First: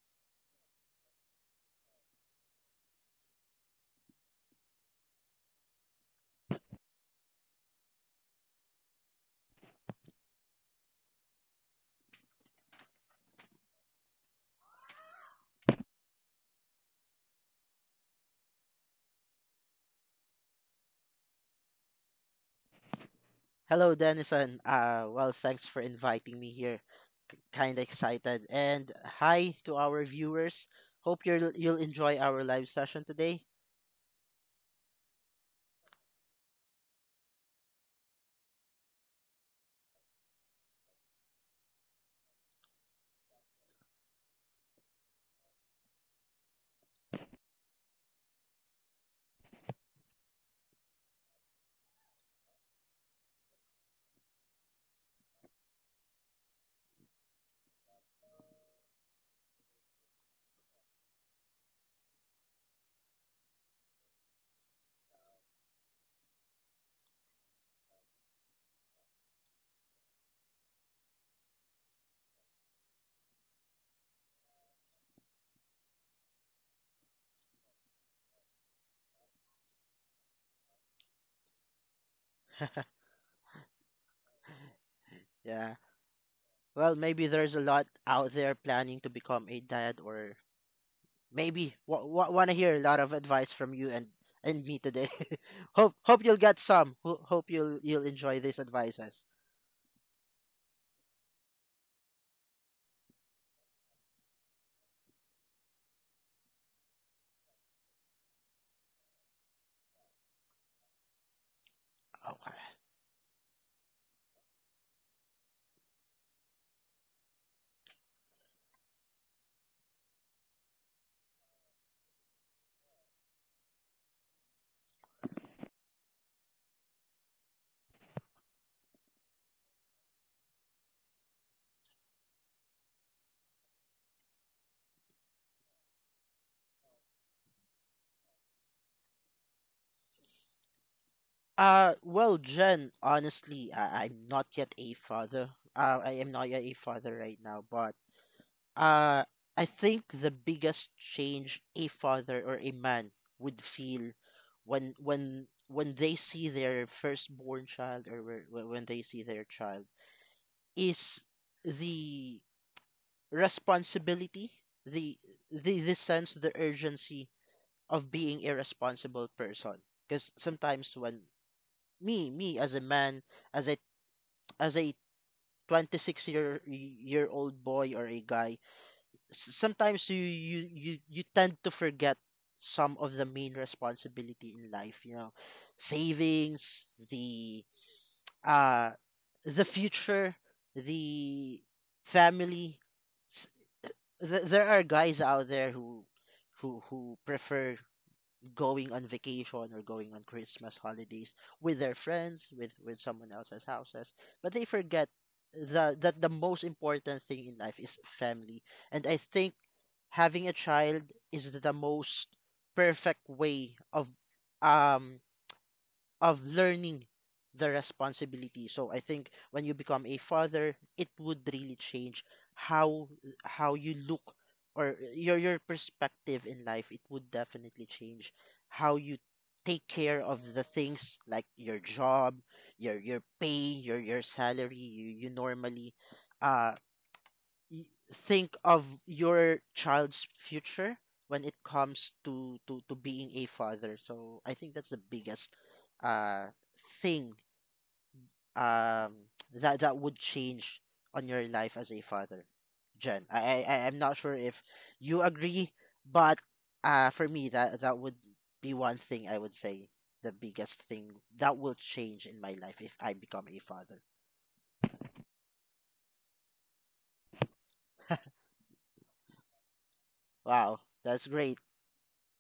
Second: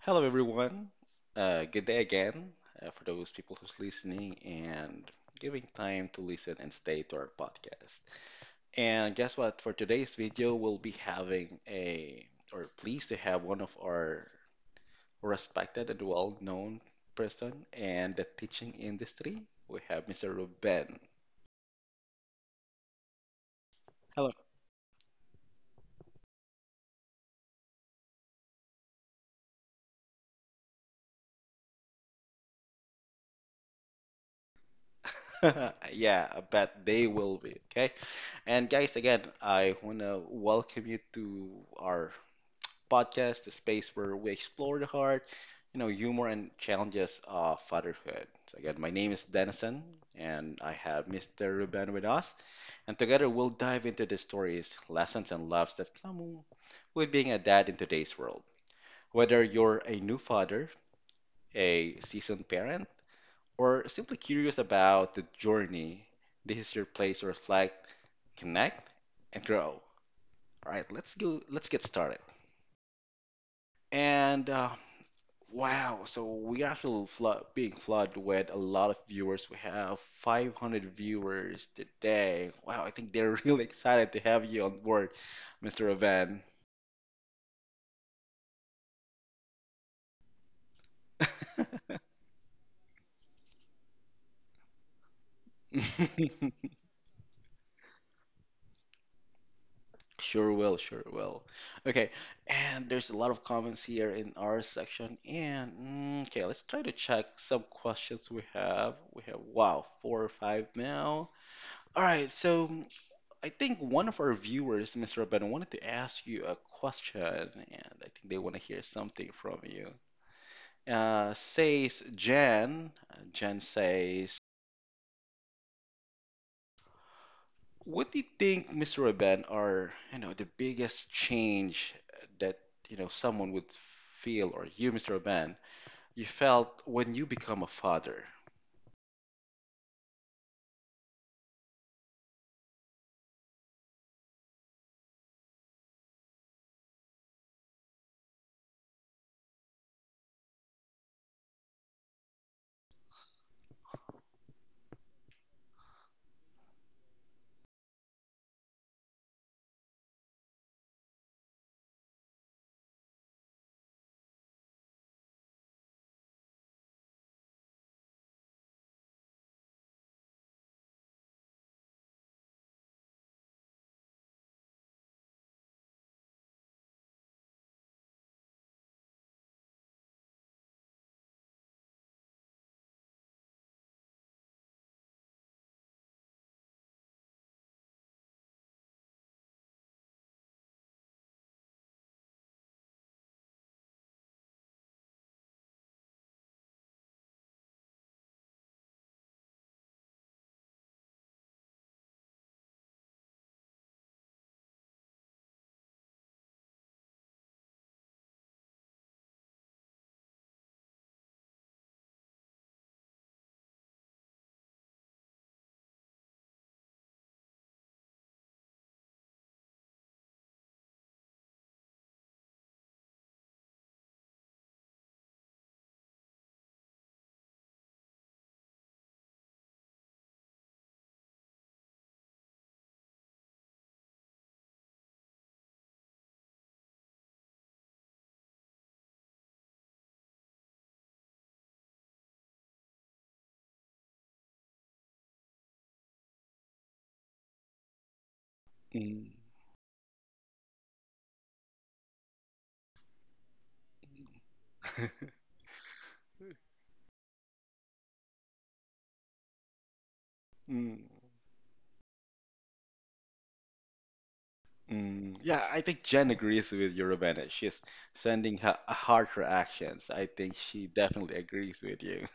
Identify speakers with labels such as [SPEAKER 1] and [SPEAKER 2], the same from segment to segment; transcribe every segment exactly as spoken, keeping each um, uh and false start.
[SPEAKER 1] Hello, everyone. Uh, good day again uh, for those people who's listening and giving time to listen and stay to our podcast. And guess what? For today's video, we'll be having a, or pleased to have one of our respected and well-known person in the teaching industry. We have mister Ruben.
[SPEAKER 2] Hello,
[SPEAKER 1] Hello.
[SPEAKER 2] Denison. Uh, well, thanks for inviting me here. Kind of excited. And hi to our viewers. Hope you'll you'll enjoy our live session today.
[SPEAKER 1] Yeah, I bet they will be. Okay. And guys, again, I want to welcome you to our podcast, the space where we explore the heart, you know, humor and challenges of fatherhood. So again, my name is Denison, and I have mister Ruben with us, and together we'll dive into the stories, lessons, and loves that come with being a dad in today's world. Whether you're a new father, a seasoned parent, or simply curious about the journey, this is your place to reflect, connect, and grow. All right, let's go. Let's get started. And uh, wow, so we actually flood, being flooded with a lot of viewers. We have five hundred viewers today. Wow, I think they're really excited to have you on board,
[SPEAKER 2] Yeah.
[SPEAKER 1] mister Evan.
[SPEAKER 2] Well, maybe there's a lot out there planning to become a dad, or maybe w- w- want to hear a lot of advice from you and and me today. hope hope you'll get some. Ho- hope you'll you'll enjoy these advices.
[SPEAKER 1] Sure will, sure will. Okay, and there's a lot of comments here in our section. And mm, okay, let's try to check some questions we have. We have, wow, four or five now. All right,
[SPEAKER 2] Okay.
[SPEAKER 1] so I think one of our viewers, mister Ben, wanted to ask you a question, and I think they want to hear something from you. Uh, says Jan. uh, Jan says, "What do you think, mister Ben, are you know the biggest change that you know someone would feel, or you, mister Ben, you felt when you become a father?"
[SPEAKER 2] Uh, well, Jen, honestly, I- I'm not yet a father. Uh, I am not yet a father right now, but Uh, I think the biggest change a father or a man would feel when when when they see their firstborn child, or whe- whe- when they see their child is the responsibility, the the the sense, the urgency of being a responsible person. Because sometimes when me me as a man, as a as a twenty six year year old boy or a guy, s- sometimes you you you you tend to forget some of the main responsibility in life, you know, savings, the uh the future, the family. S- th- there are guys out there who who who prefer going on vacation or going on Christmas holidays with their friends, with with someone else's houses, but they forget the that the most important thing in life is family. And I think having a child is the most perfect way of um of learning the responsibility. So I think when you become a father, it would really change how how you look, or your your perspective in life. It would definitely change how you take care of the things like your job, your your pay, your your salary. you, you normally uh y- think of your child's future when it comes to to to being a father. So I think that's the biggest uh thing, um
[SPEAKER 1] Mm,
[SPEAKER 2] that that would change on your life as a father. Jen, i i I- I'm not sure if you agree, but uh for me, that that would be one thing. I would say the biggest
[SPEAKER 1] mm,
[SPEAKER 2] thing that will change in my life if I become a father.
[SPEAKER 1] mm. Yeah, I think Jen agrees with you, Ravenna. She's sending her heart reactions. I think
[SPEAKER 2] Wow,
[SPEAKER 1] she
[SPEAKER 2] that's
[SPEAKER 1] definitely
[SPEAKER 2] great.
[SPEAKER 1] agrees with you.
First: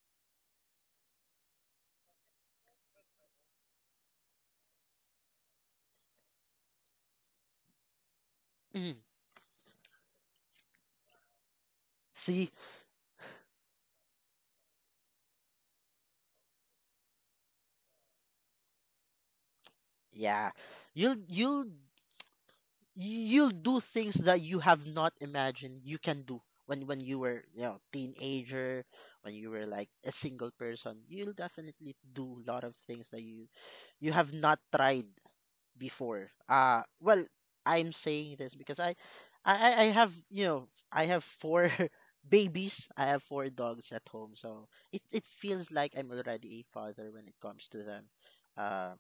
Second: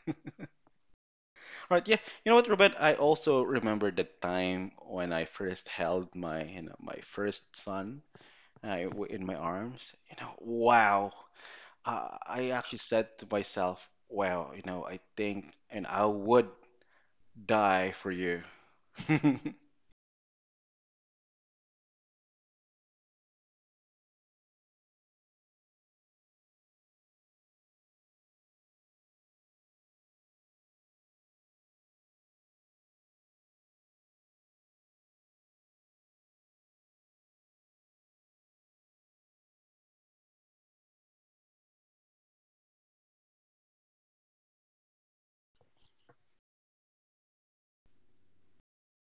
[SPEAKER 1] Right, yeah. You know what, Robert? I also remember the time when I first held my, you know, my first son I,
[SPEAKER 2] Mm.
[SPEAKER 1] w- in my arms. You know, wow. Uh,
[SPEAKER 2] See.
[SPEAKER 1] I actually said to myself, "Wow, you know, I think, and I would die for you."
[SPEAKER 2] Yeah. You'll you'll you'll do things that you have not imagined you can do when when you were, you know, teenager, when you were like a single person. You'll definitely do a lot of things that you you have not tried before. Uh well, I'm saying this because I I I I have, you know, I have four babies. I have four dogs at home, so it it feels like I'm already a father when it comes to them. Um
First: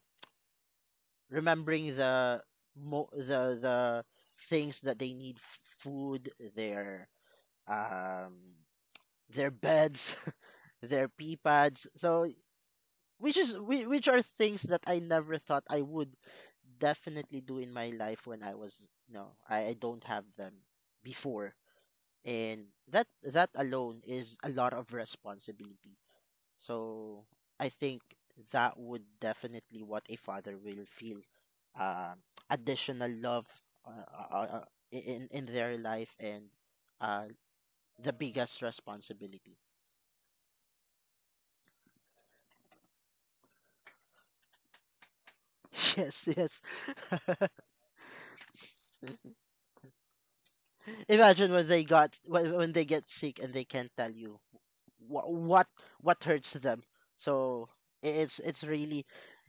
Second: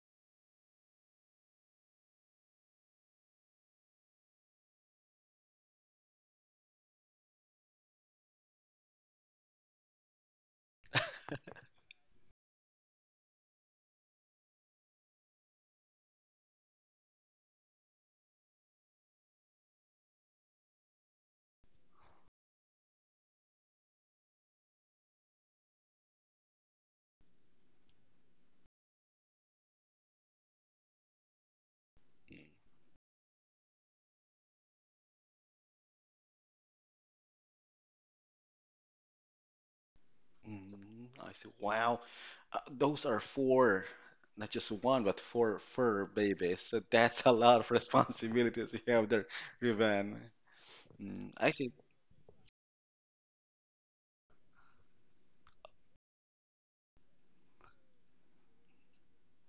[SPEAKER 2] Remembering the mo- the the things that they need: f- food, their um their beds, their pee pads. So which is whi- which are things that I never thought I would definitely do in my life when I was no i, I don't have them before. And that that alone is a lot of responsibility. So I think that would definitely what a father will feel: um additional love, uh, uh, uh, in in their life, and uh the biggest responsibility.
[SPEAKER 1] Mm, I said, "Wow, uh, those are four, not just one, but four fur
[SPEAKER 2] Yes, yes.
[SPEAKER 1] babies. So that's a lot of responsibilities you have there, Rivan." Mm, I
[SPEAKER 2] Imagine when
[SPEAKER 1] see.
[SPEAKER 2] they got when, when they get sick and they can't tell you what what what hurts them. So i- it's it's really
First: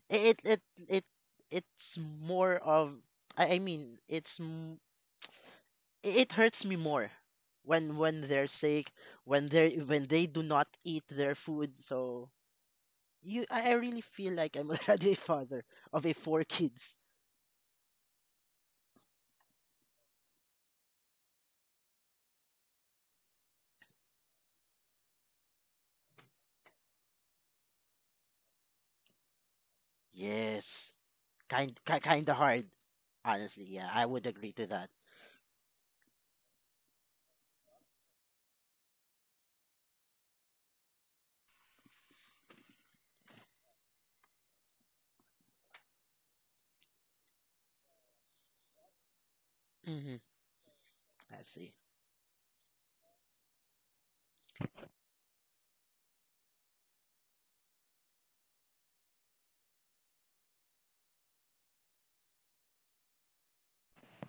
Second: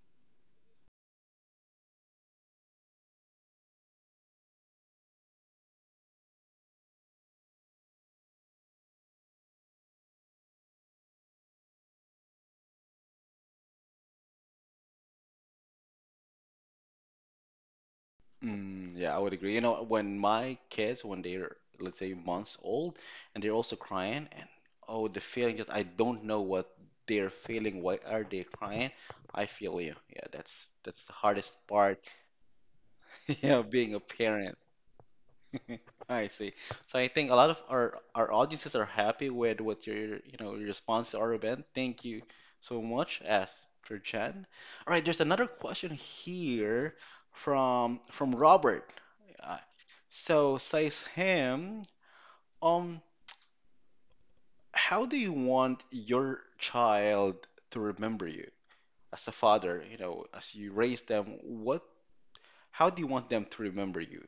[SPEAKER 2] it it it it it's more of, I I mean it's m- i- it hurts me more when when they're sick, when they when they do not eat their food. So you I, I really feel like I'm already a father of a four kids.
[SPEAKER 1] Mm, yeah, I would agree. You know, when my kids, when they're, let's say, months old, and they're also crying, and oh, the feeling just, I don't know what they're feeling. Why are they crying? I feel you. Yeah, that's
[SPEAKER 2] Yes.
[SPEAKER 1] that's the hardest
[SPEAKER 2] kind ki
[SPEAKER 1] part,
[SPEAKER 2] kind of hard.
[SPEAKER 1] yeah,
[SPEAKER 2] Honestly, yeah,
[SPEAKER 1] being a
[SPEAKER 2] I would agree
[SPEAKER 1] parent.
[SPEAKER 2] to that.
[SPEAKER 1] I see. So I think a lot of our our audiences are happy with what your you know your response to our event. Thank you so much, Esther Chen. All right, there's another question here from from Robert. Uh,
[SPEAKER 2] Hmm,
[SPEAKER 1] so says
[SPEAKER 2] let's see.
[SPEAKER 1] him, um, how do you want your child to remember you as a father? You know, as you raise them, what? How do you want them to remember you?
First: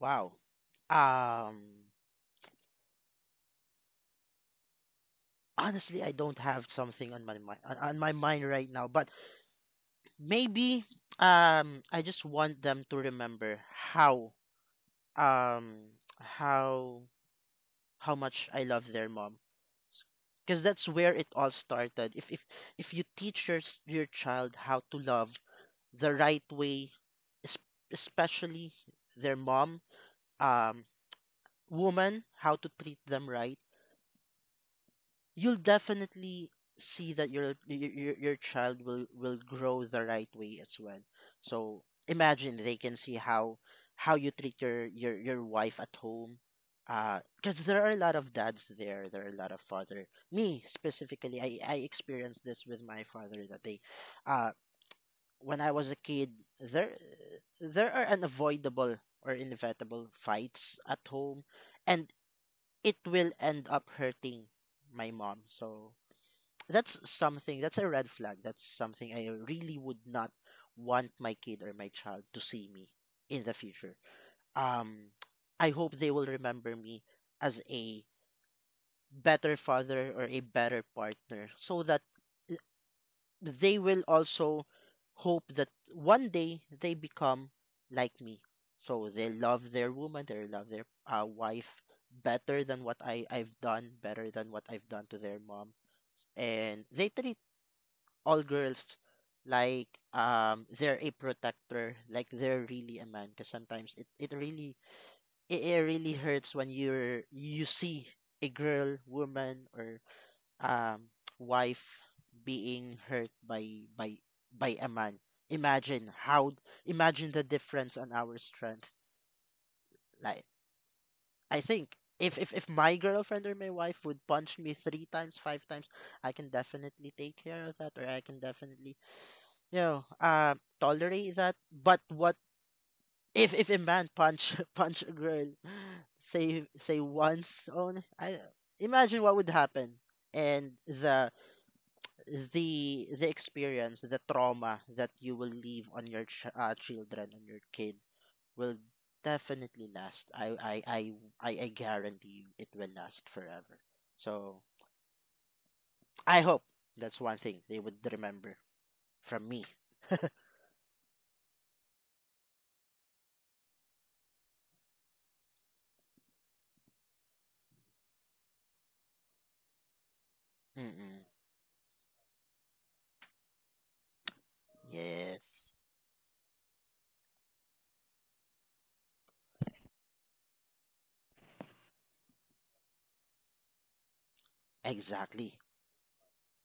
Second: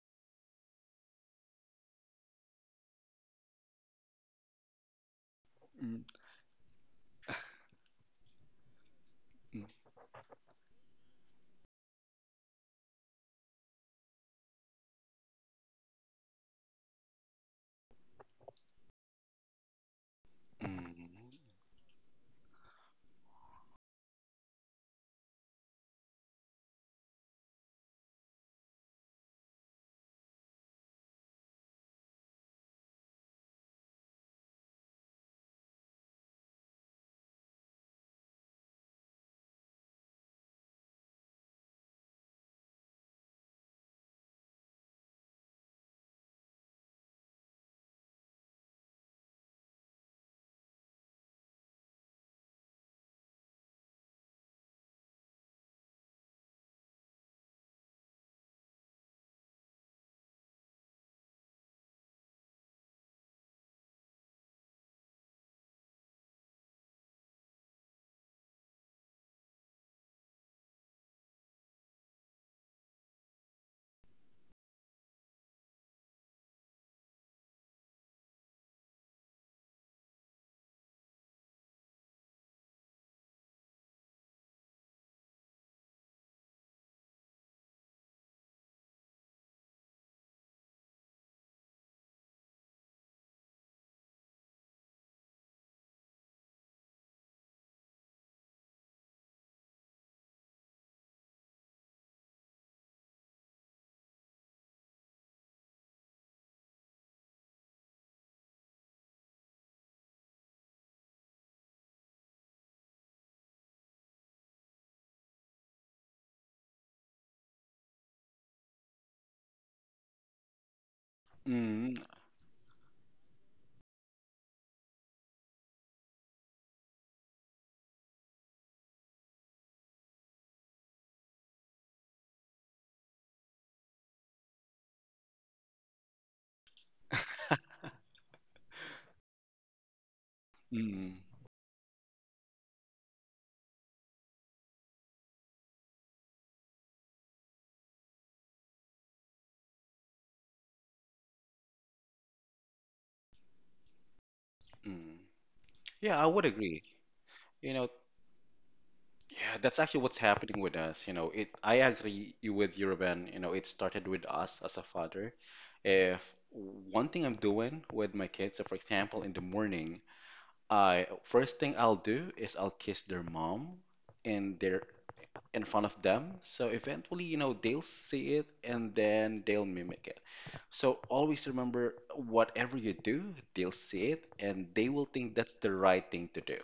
[SPEAKER 2] Wow. um Honestly,
[SPEAKER 1] Mm,
[SPEAKER 2] I don't have something on my mind on on my mind right now. But
[SPEAKER 1] mm,
[SPEAKER 2] maybe, um I just want them to remember how um how how much I love their mom. Because that's where it
[SPEAKER 1] mm,
[SPEAKER 2] all started. If if if you teach your s- your child how to love the right way, es- especially their mom, um, woman, how to treat them right, you'll definitely see that your your, your your child will will grow the right way as well. So imagine they can see how how you treat your your, your wife at home. Because there are a lot of dads there. There are a lot of father. Me specifically, I I experienced this with my father, that they uh when I was a kid, there there are unavoidable or inevitable fights at home, and it will end up hurting my mom. So that's something, that's a red flag, that's something I really would not want my kid or my child to see me in the future. um I hope they will remember me as a better father or a better partner, so that uh, they will also hope that one day they become like me. So they love their woman, they love their uh, wife better than what I, I've done, better than what I've done to their mom. And they treat all girls like, um they're a protector, like they're really a man. Because sometimes it, it really it, it really hurts when you're you see a girl, woman, or um wife being hurt by by by a man. imagine how Imagine the difference on our strength. Like, I
[SPEAKER 1] mm,
[SPEAKER 2] think if if, if my girlfriend or my wife would punch me three times, five times, I can definitely take care of that, or I can definitely, yeah, uh, tolerate that. But what if if a man punch punch a girl, say say once only? I imagine what would happen. And
[SPEAKER 1] mm.
[SPEAKER 2] the the the experience, the trauma that you will leave on your ch- uh, children, on your kid, will definitely last. I I I I I guarantee you it will last forever. So
[SPEAKER 1] Mm. Yeah, I
[SPEAKER 2] I
[SPEAKER 1] would
[SPEAKER 2] hope
[SPEAKER 1] agree.
[SPEAKER 2] that's one thing
[SPEAKER 1] You
[SPEAKER 2] they
[SPEAKER 1] know,
[SPEAKER 2] would remember from
[SPEAKER 1] yeah,
[SPEAKER 2] me.
[SPEAKER 1] that's actually what's happening with us. You know, it. I agree you with you, Ruben. You know, it started with us as a father. If one thing I'm doing with my kids, so for example, in the morning, I
[SPEAKER 2] Mm-mm.
[SPEAKER 1] first thing I'll do is I'll kiss their mom in their in
[SPEAKER 2] Yes,
[SPEAKER 1] front of them. So eventually, you know, they'll see it and then they'll mimic it. So always remember, whatever you do, they'll see it and they will think that's
[SPEAKER 2] exactly.
[SPEAKER 1] the right thing to do.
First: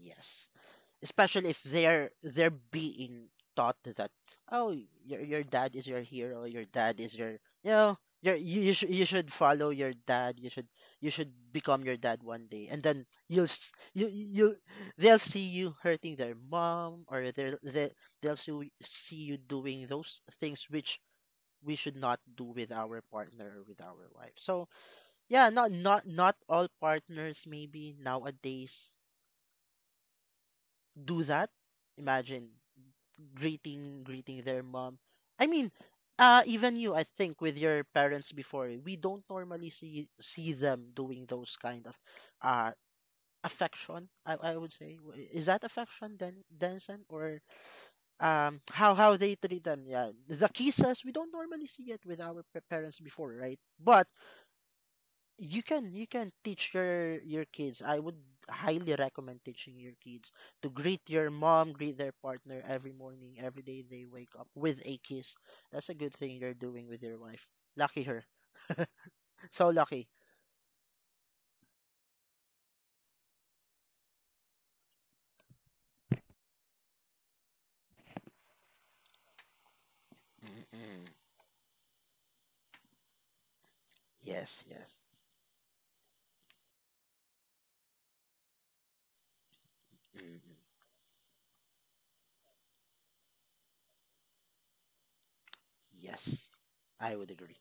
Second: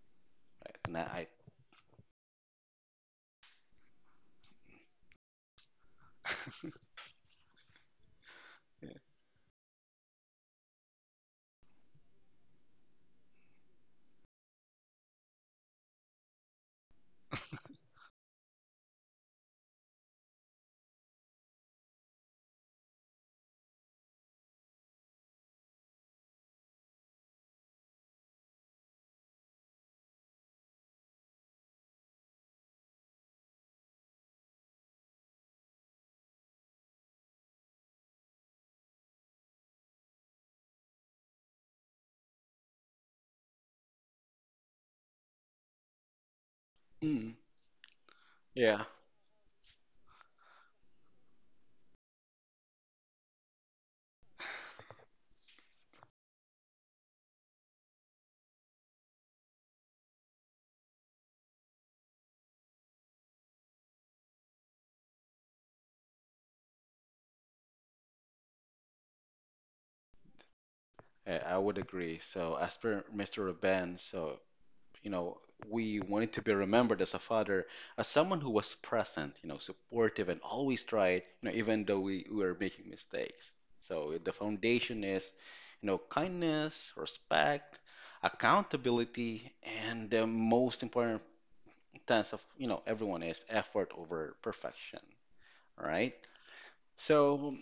[SPEAKER 2] Yes.
[SPEAKER 1] Nah, I
[SPEAKER 2] Especially if they're they're being taught that, oh, your your dad is your hero, your dad is your, you know, your you you, sh- you should follow your dad, you should you should become your dad one day. And then you'll s- you you, they'll see you hurting their mom, or they'll they, they'll see see you doing those things which we should not do with our partner or with our wife. So yeah, not not not all partners maybe nowadays do that. Imagine greeting greeting their mom. I mean, uh, even you, I think, with your parents before, we don't normally see see them doing those kind of uh affection. I, I would say, W- is that affection then, Denson,
[SPEAKER 1] mm,
[SPEAKER 2] or um
[SPEAKER 1] yeah,
[SPEAKER 2] how how they treat them? Yeah, the kisses, we don't normally see it with our pa- parents before, right? But you can you can teach your your kids. I would highly recommend teaching your kids to greet your mom, greet their partner every morning, every day they wake up with a kiss. That's a good thing you're doing with your wife. Lucky her. So lucky.
[SPEAKER 1] I I would agree. So, as per mister Ruben, so, you know, we wanted to be remembered as a father, as someone who was present, you know, supportive and always
[SPEAKER 2] Mm-mm.
[SPEAKER 1] tried, you know, even though we, we were making mistakes. So, the
[SPEAKER 2] Yes. Yes.
[SPEAKER 1] foundation is, you know, kindness, respect, accountability, and the
[SPEAKER 2] Mm-mm.
[SPEAKER 1] most important sense of, you know, everyone is effort over perfection, right?
[SPEAKER 2] Yes, I would
[SPEAKER 1] So,
[SPEAKER 2] agree.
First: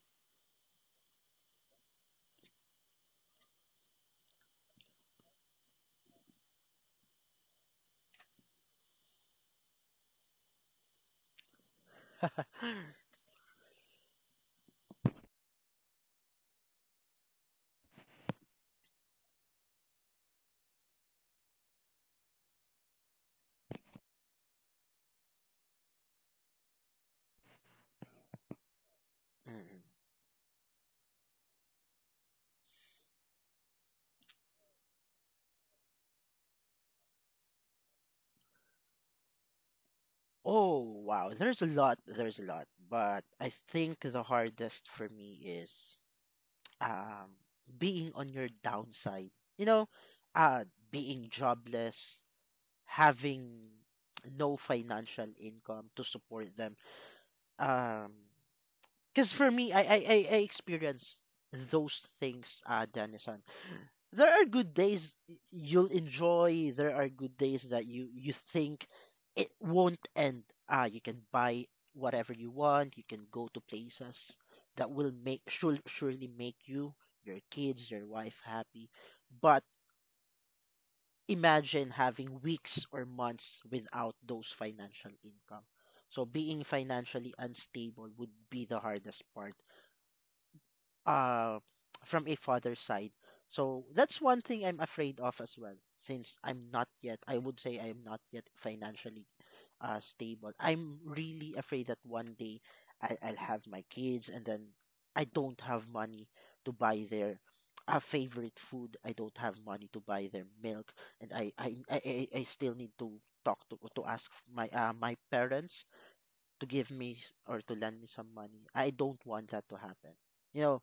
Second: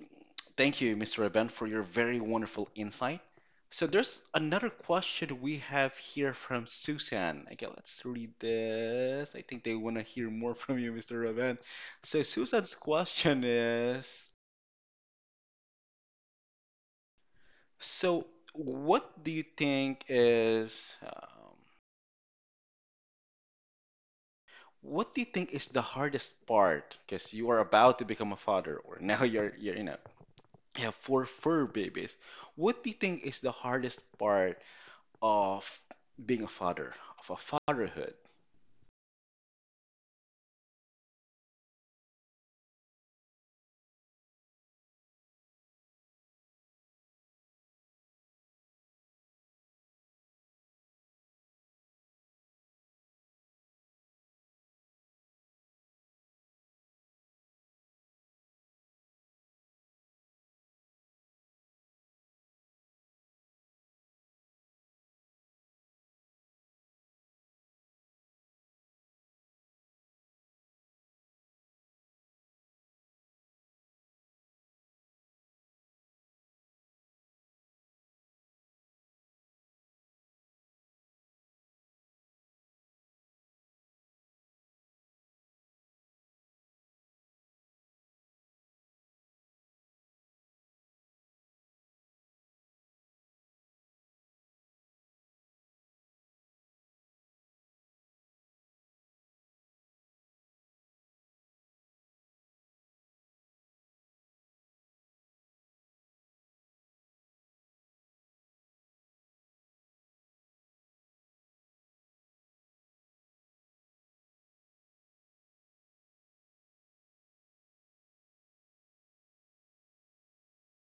[SPEAKER 1] thank you, mister Aben, for your very wonderful insight. So, there's another question we have here from Susan. Okay, let's read this. I think they want to hear more from you, mister Aben. So, Susan's question is, so what do you think is um, what do you think is the hardest part? Because you are about to become a father, or now you're you're
[SPEAKER 2] Mm.
[SPEAKER 1] you know you have four fur babies. What do you think is the hardest part of being a father, of a fatherhood.
[SPEAKER 2] Oh, wow. There's a lot. There's a lot. But I think the hardest for me is um, being on your downside. You know, uh, being jobless, having no financial income to support them. Um, because for me, I, I, I, I experience those things, uh, Danielson. There are good days you'll enjoy. There are good days that you, you think it won't end. Ah, you can buy whatever you want. You can go to places that will make should surely make you, your kids, your wife happy. But imagine having weeks or months without those financial income. So being financially unstable would be the hardest part, uh, from a father's side. So that's one thing I'm afraid of as well, since I'm not yet, I would say I'm not yet financially uh, stable. I'm really afraid that one day I, I'll have my kids and then I don't have money to buy their uh, favorite food. I don't have money to buy their milk, and I I, I, I I still need to talk to to ask my uh, my parents to give me s- or to lend me some money. I don't want that to happen. You know,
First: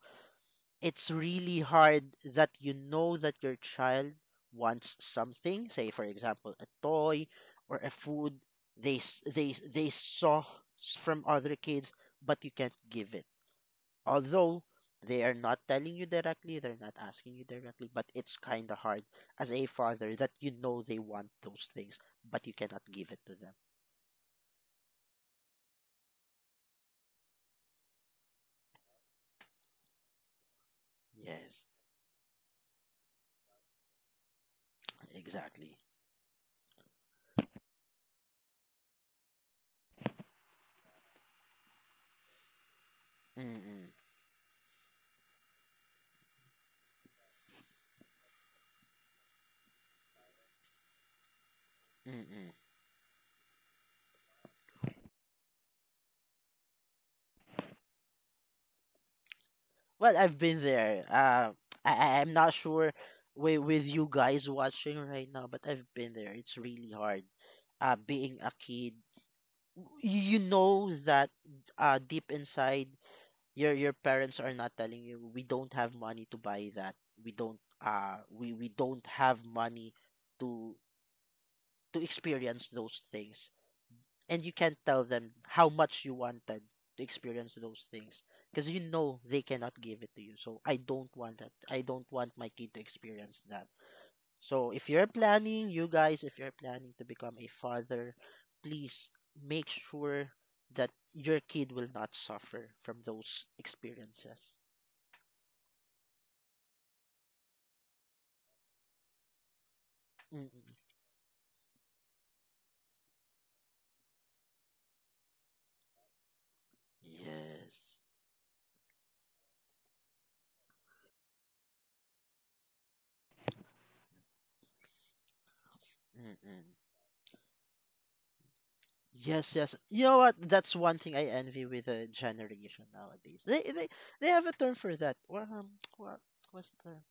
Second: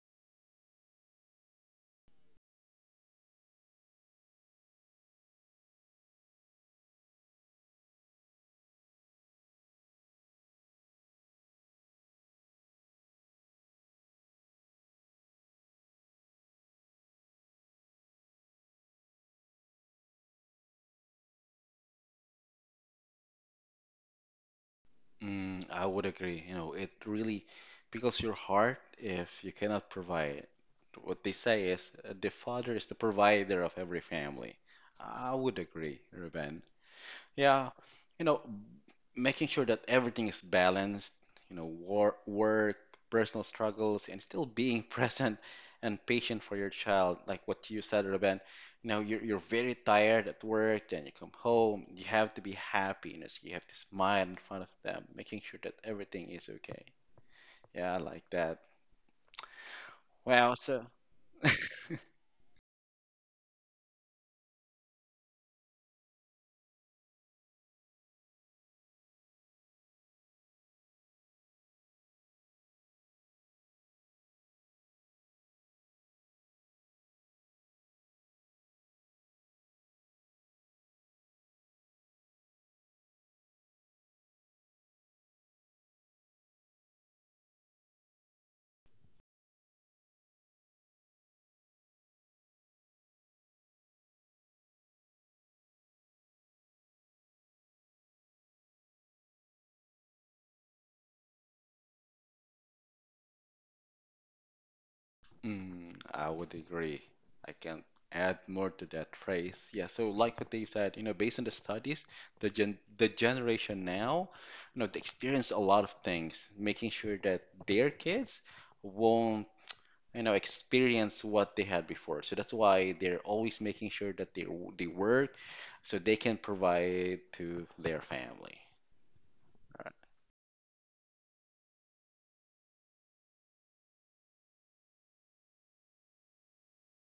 [SPEAKER 2] it's really hard that you know that your child wants something, say for example, a toy or a food they s- they s- they saw s- from other kids, but you can't give it. Although they are not telling you directly, they're not asking you directly, but it's kind of hard as a father that you know they want those things but you cannot give it to them.
[SPEAKER 1] Mm, I would agree. You know, it really pickles your heart if you cannot provide. What they say
[SPEAKER 2] Yes,
[SPEAKER 1] is uh, the father is the provider of every family. I would
[SPEAKER 2] exactly.
[SPEAKER 1] agree, Ruben. Yeah, you know, making sure that everything is balanced, you know, war, work, personal
[SPEAKER 2] Mm-mm.
[SPEAKER 1] struggles, and still being present and patient for your child. Like what you said, Ruben, you know, you're, you're very tired at work, then you come home, you have to be
[SPEAKER 2] Mm-mm.
[SPEAKER 1] happy, you know, so you have to smile in front of them, making sure that everything is okay. Yeah, I like that.
[SPEAKER 2] Well, I've
[SPEAKER 1] Wow,
[SPEAKER 2] been
[SPEAKER 1] so
[SPEAKER 2] there. Uh, I I- I'm not sure with with you guys watching right now, but I've been there. It's really hard. Uh, being a kid, W- you you know that uh deep inside, your your parents are not telling you we don't have money to buy that. We don't uh we we don't have money to to experience those things, and you can't tell them how much you wanted to experience those things because you know they cannot give it to you. So I don't want that. I don't want my kid to experience that. So if you're planning, you guys, if you're planning to become a father, please make sure that your kid will not suffer from those experiences.
[SPEAKER 1] mm, I would agree. I can add more to that phrase. Yeah, so like what they
[SPEAKER 2] Mm-mm.
[SPEAKER 1] said, you know, based on the studies, the gen the generation now, you know, they experience a lot of things, making sure that their
[SPEAKER 2] Yes.
[SPEAKER 1] kids won't, you know, experience what they had before. So that's why they're always making sure that they w- they work so they can
[SPEAKER 2] Mm-mm.
[SPEAKER 1] provide to their family.
[SPEAKER 2] Yes, yes.
[SPEAKER 1] Right.
[SPEAKER 2] You know what? That's one thing I envy with the generation nowadays. They they they have a term for that. Well, um, what what's the term?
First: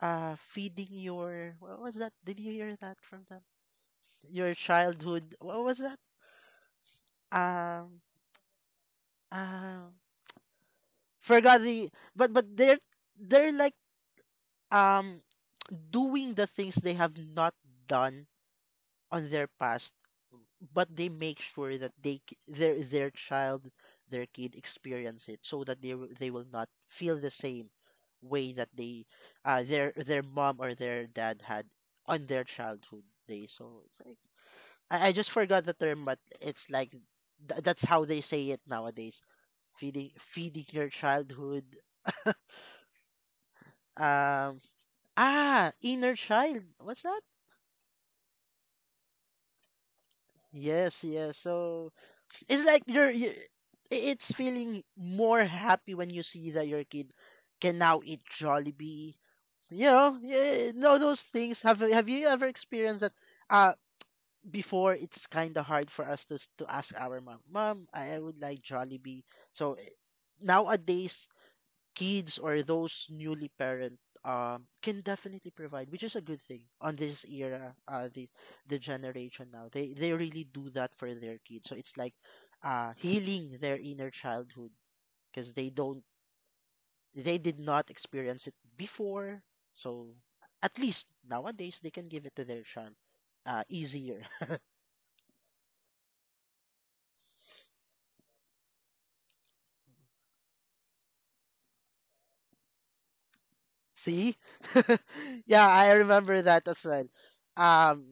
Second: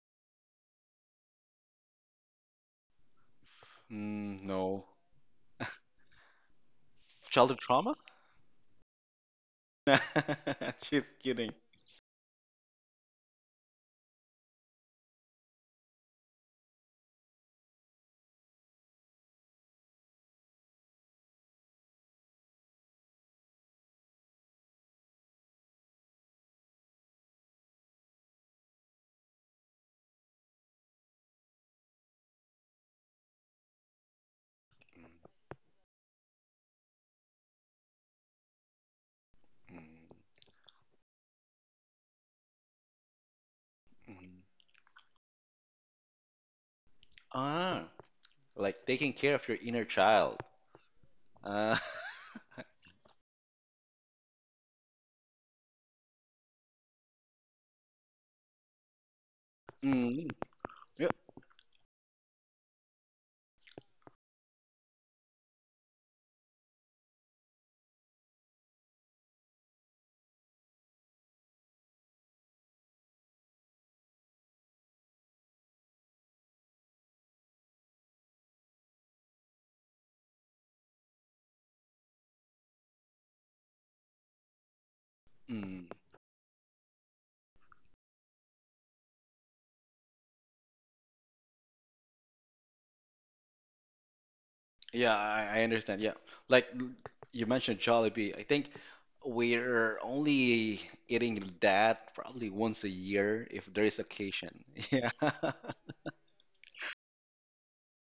[SPEAKER 2] Uh, feeding your, what was that? Did you hear that from them?
[SPEAKER 1] Mm,
[SPEAKER 2] Your
[SPEAKER 1] no.
[SPEAKER 2] childhood. What was that?
[SPEAKER 1] Childhood trauma?
[SPEAKER 2] Um, um,
[SPEAKER 1] She's kidding.
[SPEAKER 2] forgot the. But but they're they're like, um doing the things they have not done on their past, but they make sure that they c- their their child, their kid experience it, so that they will- they will not feel the same way that they uh their their mom or their dad had on their childhood days. So it's like, I, I just forgot the term, but it's like, th- that's how they say it nowadays.
[SPEAKER 1] Mm,
[SPEAKER 2] Feeding feeding your childhood,
[SPEAKER 1] mm.
[SPEAKER 2] um ah inner child. What's that?
[SPEAKER 1] Ah, like taking care of your inner child.
[SPEAKER 2] Yes, yes.
[SPEAKER 1] Uh,
[SPEAKER 2] So it's like, you're, you, it's feeling more happy when you see that your kid can now eat Jollibee. You know,
[SPEAKER 1] mm,
[SPEAKER 2] yeah, no,
[SPEAKER 1] yep.
[SPEAKER 2] those things. Have Have you ever experienced that? Uh, before, it's kind of hard for us to s- to ask our mom, mom, I I would like Jollibee. So eh, nowadays kids or those newly parent um can definitely provide, which is a good thing on this era, uh, the the generation now. They they really do that for their kids. So it's like, uh healing their inner childhood, because they
[SPEAKER 1] Mm,
[SPEAKER 2] don't they did not experience it before. So at least nowadays they can give it to their child uh easier.
[SPEAKER 1] yeah, I, I understand. Yeah, like l- you mentioned Jollibee. I think we're only eating that probably once a year if there is
[SPEAKER 2] See?
[SPEAKER 1] occasion. Yeah.
[SPEAKER 2] Yeah, I remember that as well. Um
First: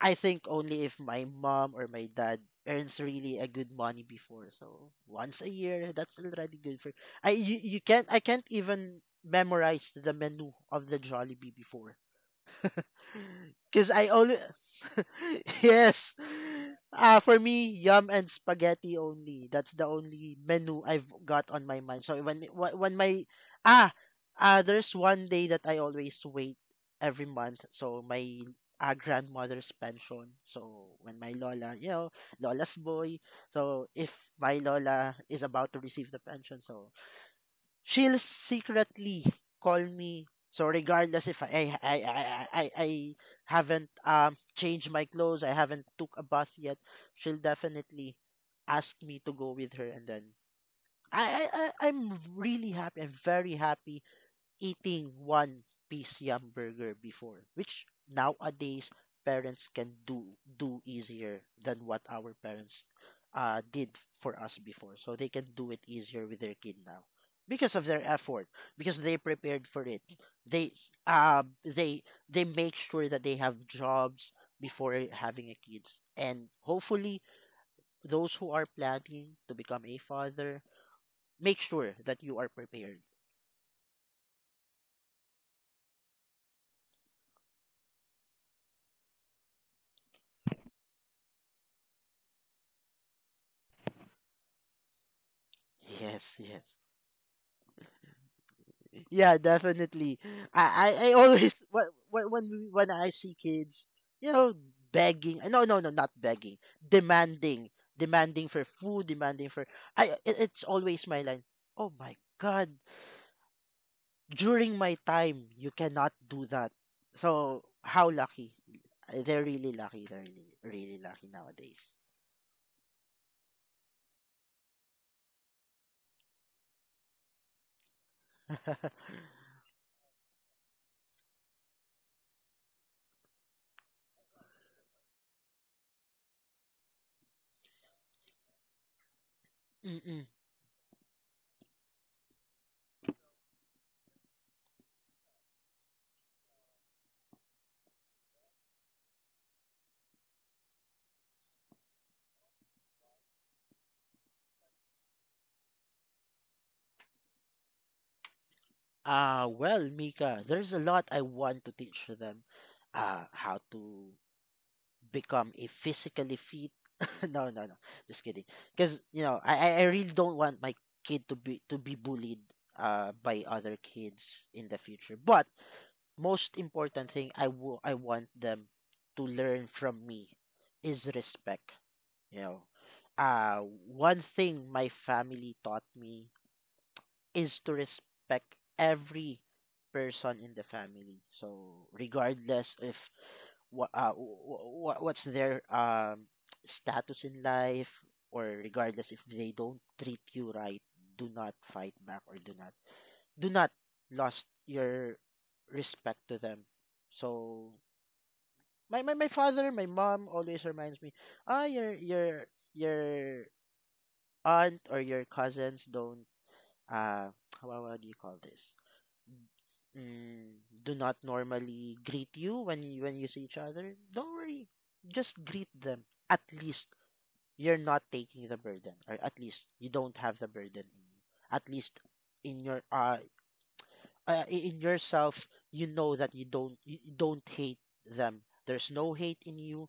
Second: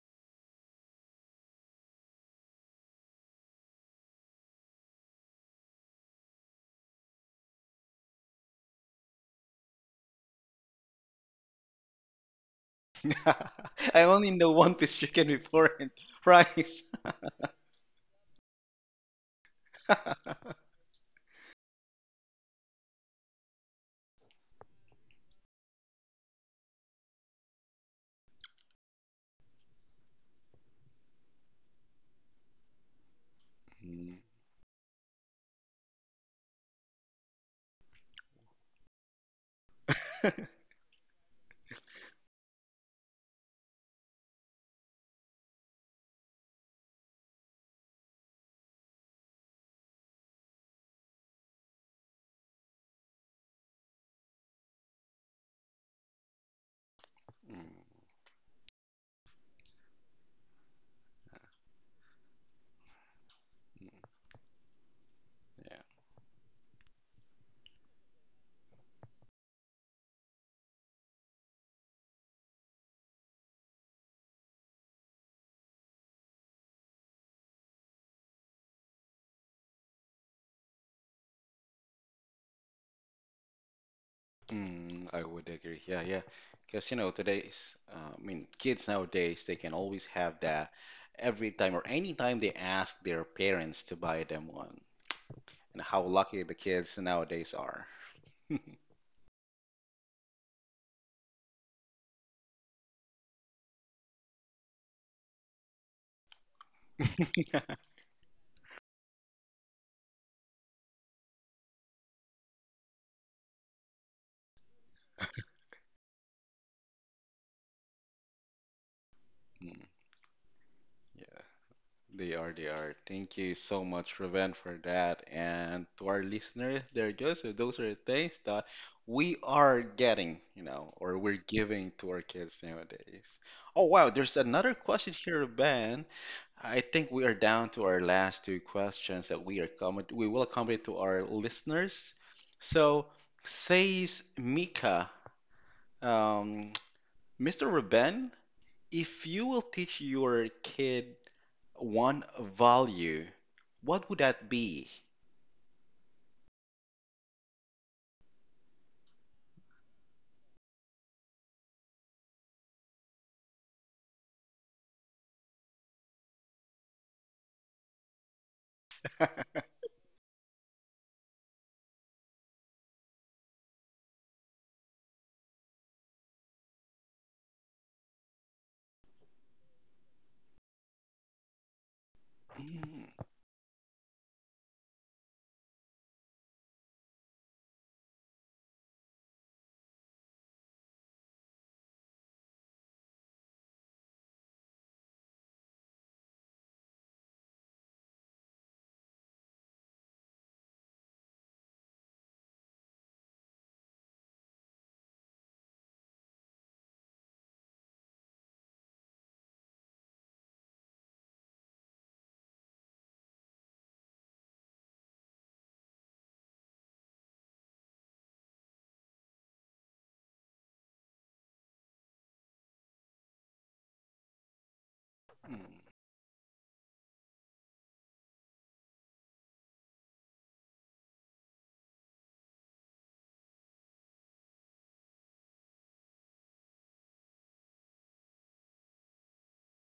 [SPEAKER 2] I think only if my mom or my dad earns really a good money before. So once a year, that's already good for. I you, you can't I can't even memorize the menu of the Jollibee before. Because
[SPEAKER 1] I
[SPEAKER 2] I
[SPEAKER 1] only
[SPEAKER 2] always,
[SPEAKER 1] know one piece chicken before and
[SPEAKER 2] yes.
[SPEAKER 1] fries.
[SPEAKER 2] Uh, for me, yum and spaghetti only. That's the only menu I've got on my mind. So when wh- when my ah uh, there's one day that I always wait every month. So my uh, grandmother's pension. So when my lola, you know, lola's boy. So if my lola is about to receive the pension, so she'll secretly call me.
[SPEAKER 1] Mm,
[SPEAKER 2] So regardless if I I I I, I I haven't um changed my clothes, I haven't took a bath yet, she'll definitely ask me to go with her, and then I I I- I'm really happy. I'm very happy eating one piece yum burger before, which
[SPEAKER 1] mm,
[SPEAKER 2] nowadays parents can do do easier than what our parents uh, did for us before. So they can do it easier with their kid now, because of their effort, because they prepared for it. They uh, they they make sure that they have jobs before having a kids, and hopefully those who are planning to become a father make sure that you are prepared.
[SPEAKER 1] mm, I would agree. Yeah, yeah. Because, you know, today's, uh, I mean, kids nowadays, they can always have that every time or anytime they ask their parents to buy them one. And how
[SPEAKER 2] Yes,
[SPEAKER 1] lucky the
[SPEAKER 2] yes.
[SPEAKER 1] kids nowadays are.
[SPEAKER 2] Yeah, definitely. I, I, I always when when when we- when I see kids, you know, begging. No, no, no, not begging. Demanding, demanding for food, demanding for. I. It, it's always my line. Oh my God! During my time, you cannot do that. So how lucky? They're really
[SPEAKER 1] Mm,
[SPEAKER 2] lucky. They're really, really
[SPEAKER 1] yeah,
[SPEAKER 2] lucky nowadays.
[SPEAKER 1] they are, they are. Thank you so much, Raven, for that. And to our listeners, there you go. So those are the things that we are getting, you know, or we're giving to our kids nowadays. Oh, wow, there's another question here, Raven. I think we are down to our last two questions that we are comment
[SPEAKER 2] Mm-mm.
[SPEAKER 1] we will accommodate to our listeners. So says Mika, um, mister Ruben, if you will teach your kid one value, what would that be?
[SPEAKER 2] Uh, well, Mika, there's a lot I want to teach them, uh, how to become a physically fit. No, no, no, just kidding. Because you know I, I I really don't want my kid to be to be bullied uh by other kids in the future. But most important thing, I will I want them to learn from me, is respect, you know.
[SPEAKER 1] Mm,
[SPEAKER 2] Uh one thing my family taught me is to respect every person in the family. So regardless if what uh, what what's their um status in life, or regardless if they don't treat you right, do not fight back or do not do not lost your respect to them. So my, my, my father, my mom always reminds me, ah your your your aunt or your cousins don't, uh how, how do you call this? mm, do not normally greet you when you, when you see each other, don't worry. Just greet
[SPEAKER 1] mm,
[SPEAKER 2] them. At least you're not taking the burden, or at least you don't have the burden in you. At least in your uh, uh i- in yourself, you know that you don't you you don't hate them. There's no hate in you.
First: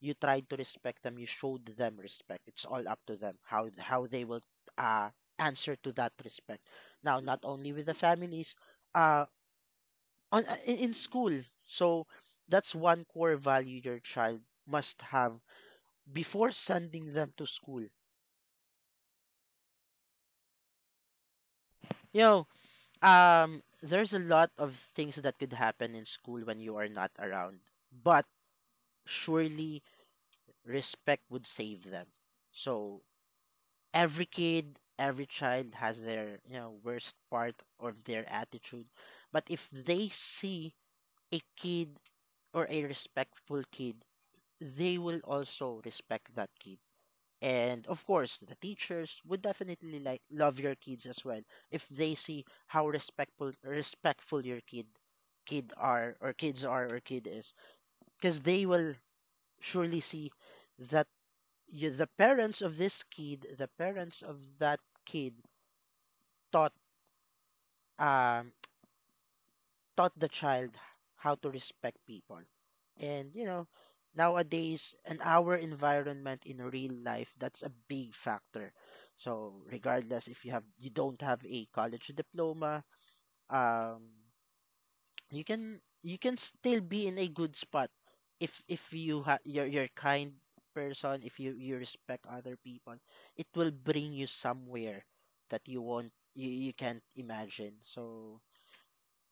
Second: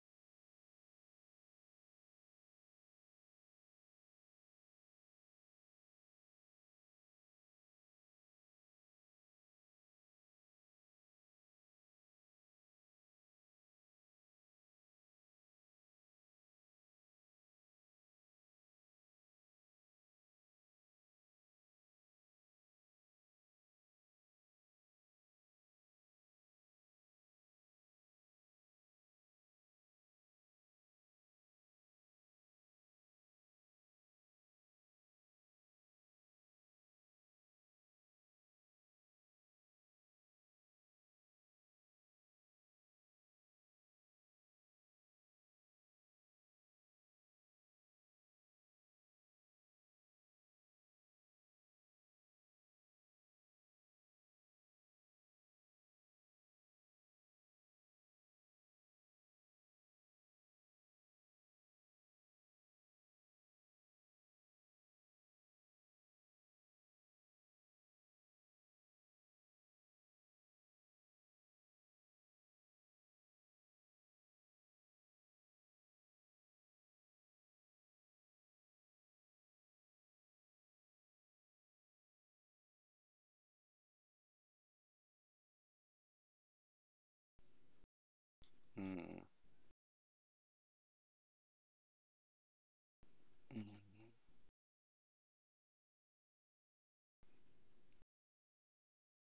[SPEAKER 2] You tried to respect them. You showed them respect. It's all up to them how how they will uh answer to that respect. Now, not only with the families, uh, on uh, in, in school. So that's one core value your child must have before sending them to school. You know, um, there's a lot of things that could happen in school when you are not around, but surely respect would save them. So every kid, every child has their you know worst part of their attitude, but if they see a kid or a respectful kid, they will also respect that kid, and of course the teachers would definitely like love your kids as well if they see how respectful respectful your kid kid are or kids are or kid is, because they will surely see that you, the parents of this kid, the parents of that kid taught, um taught the child how to respect people. And you know, nowadays and our environment in real life, that's a big factor. So regardless if you have you don't have a college diploma, um you can you can still be in a good spot, if if
[SPEAKER 1] mm,
[SPEAKER 2] you ha- you're you're a kind person. If you you respect other people, it will
[SPEAKER 1] mm.
[SPEAKER 2] bring you somewhere that you won't you, you can't imagine. So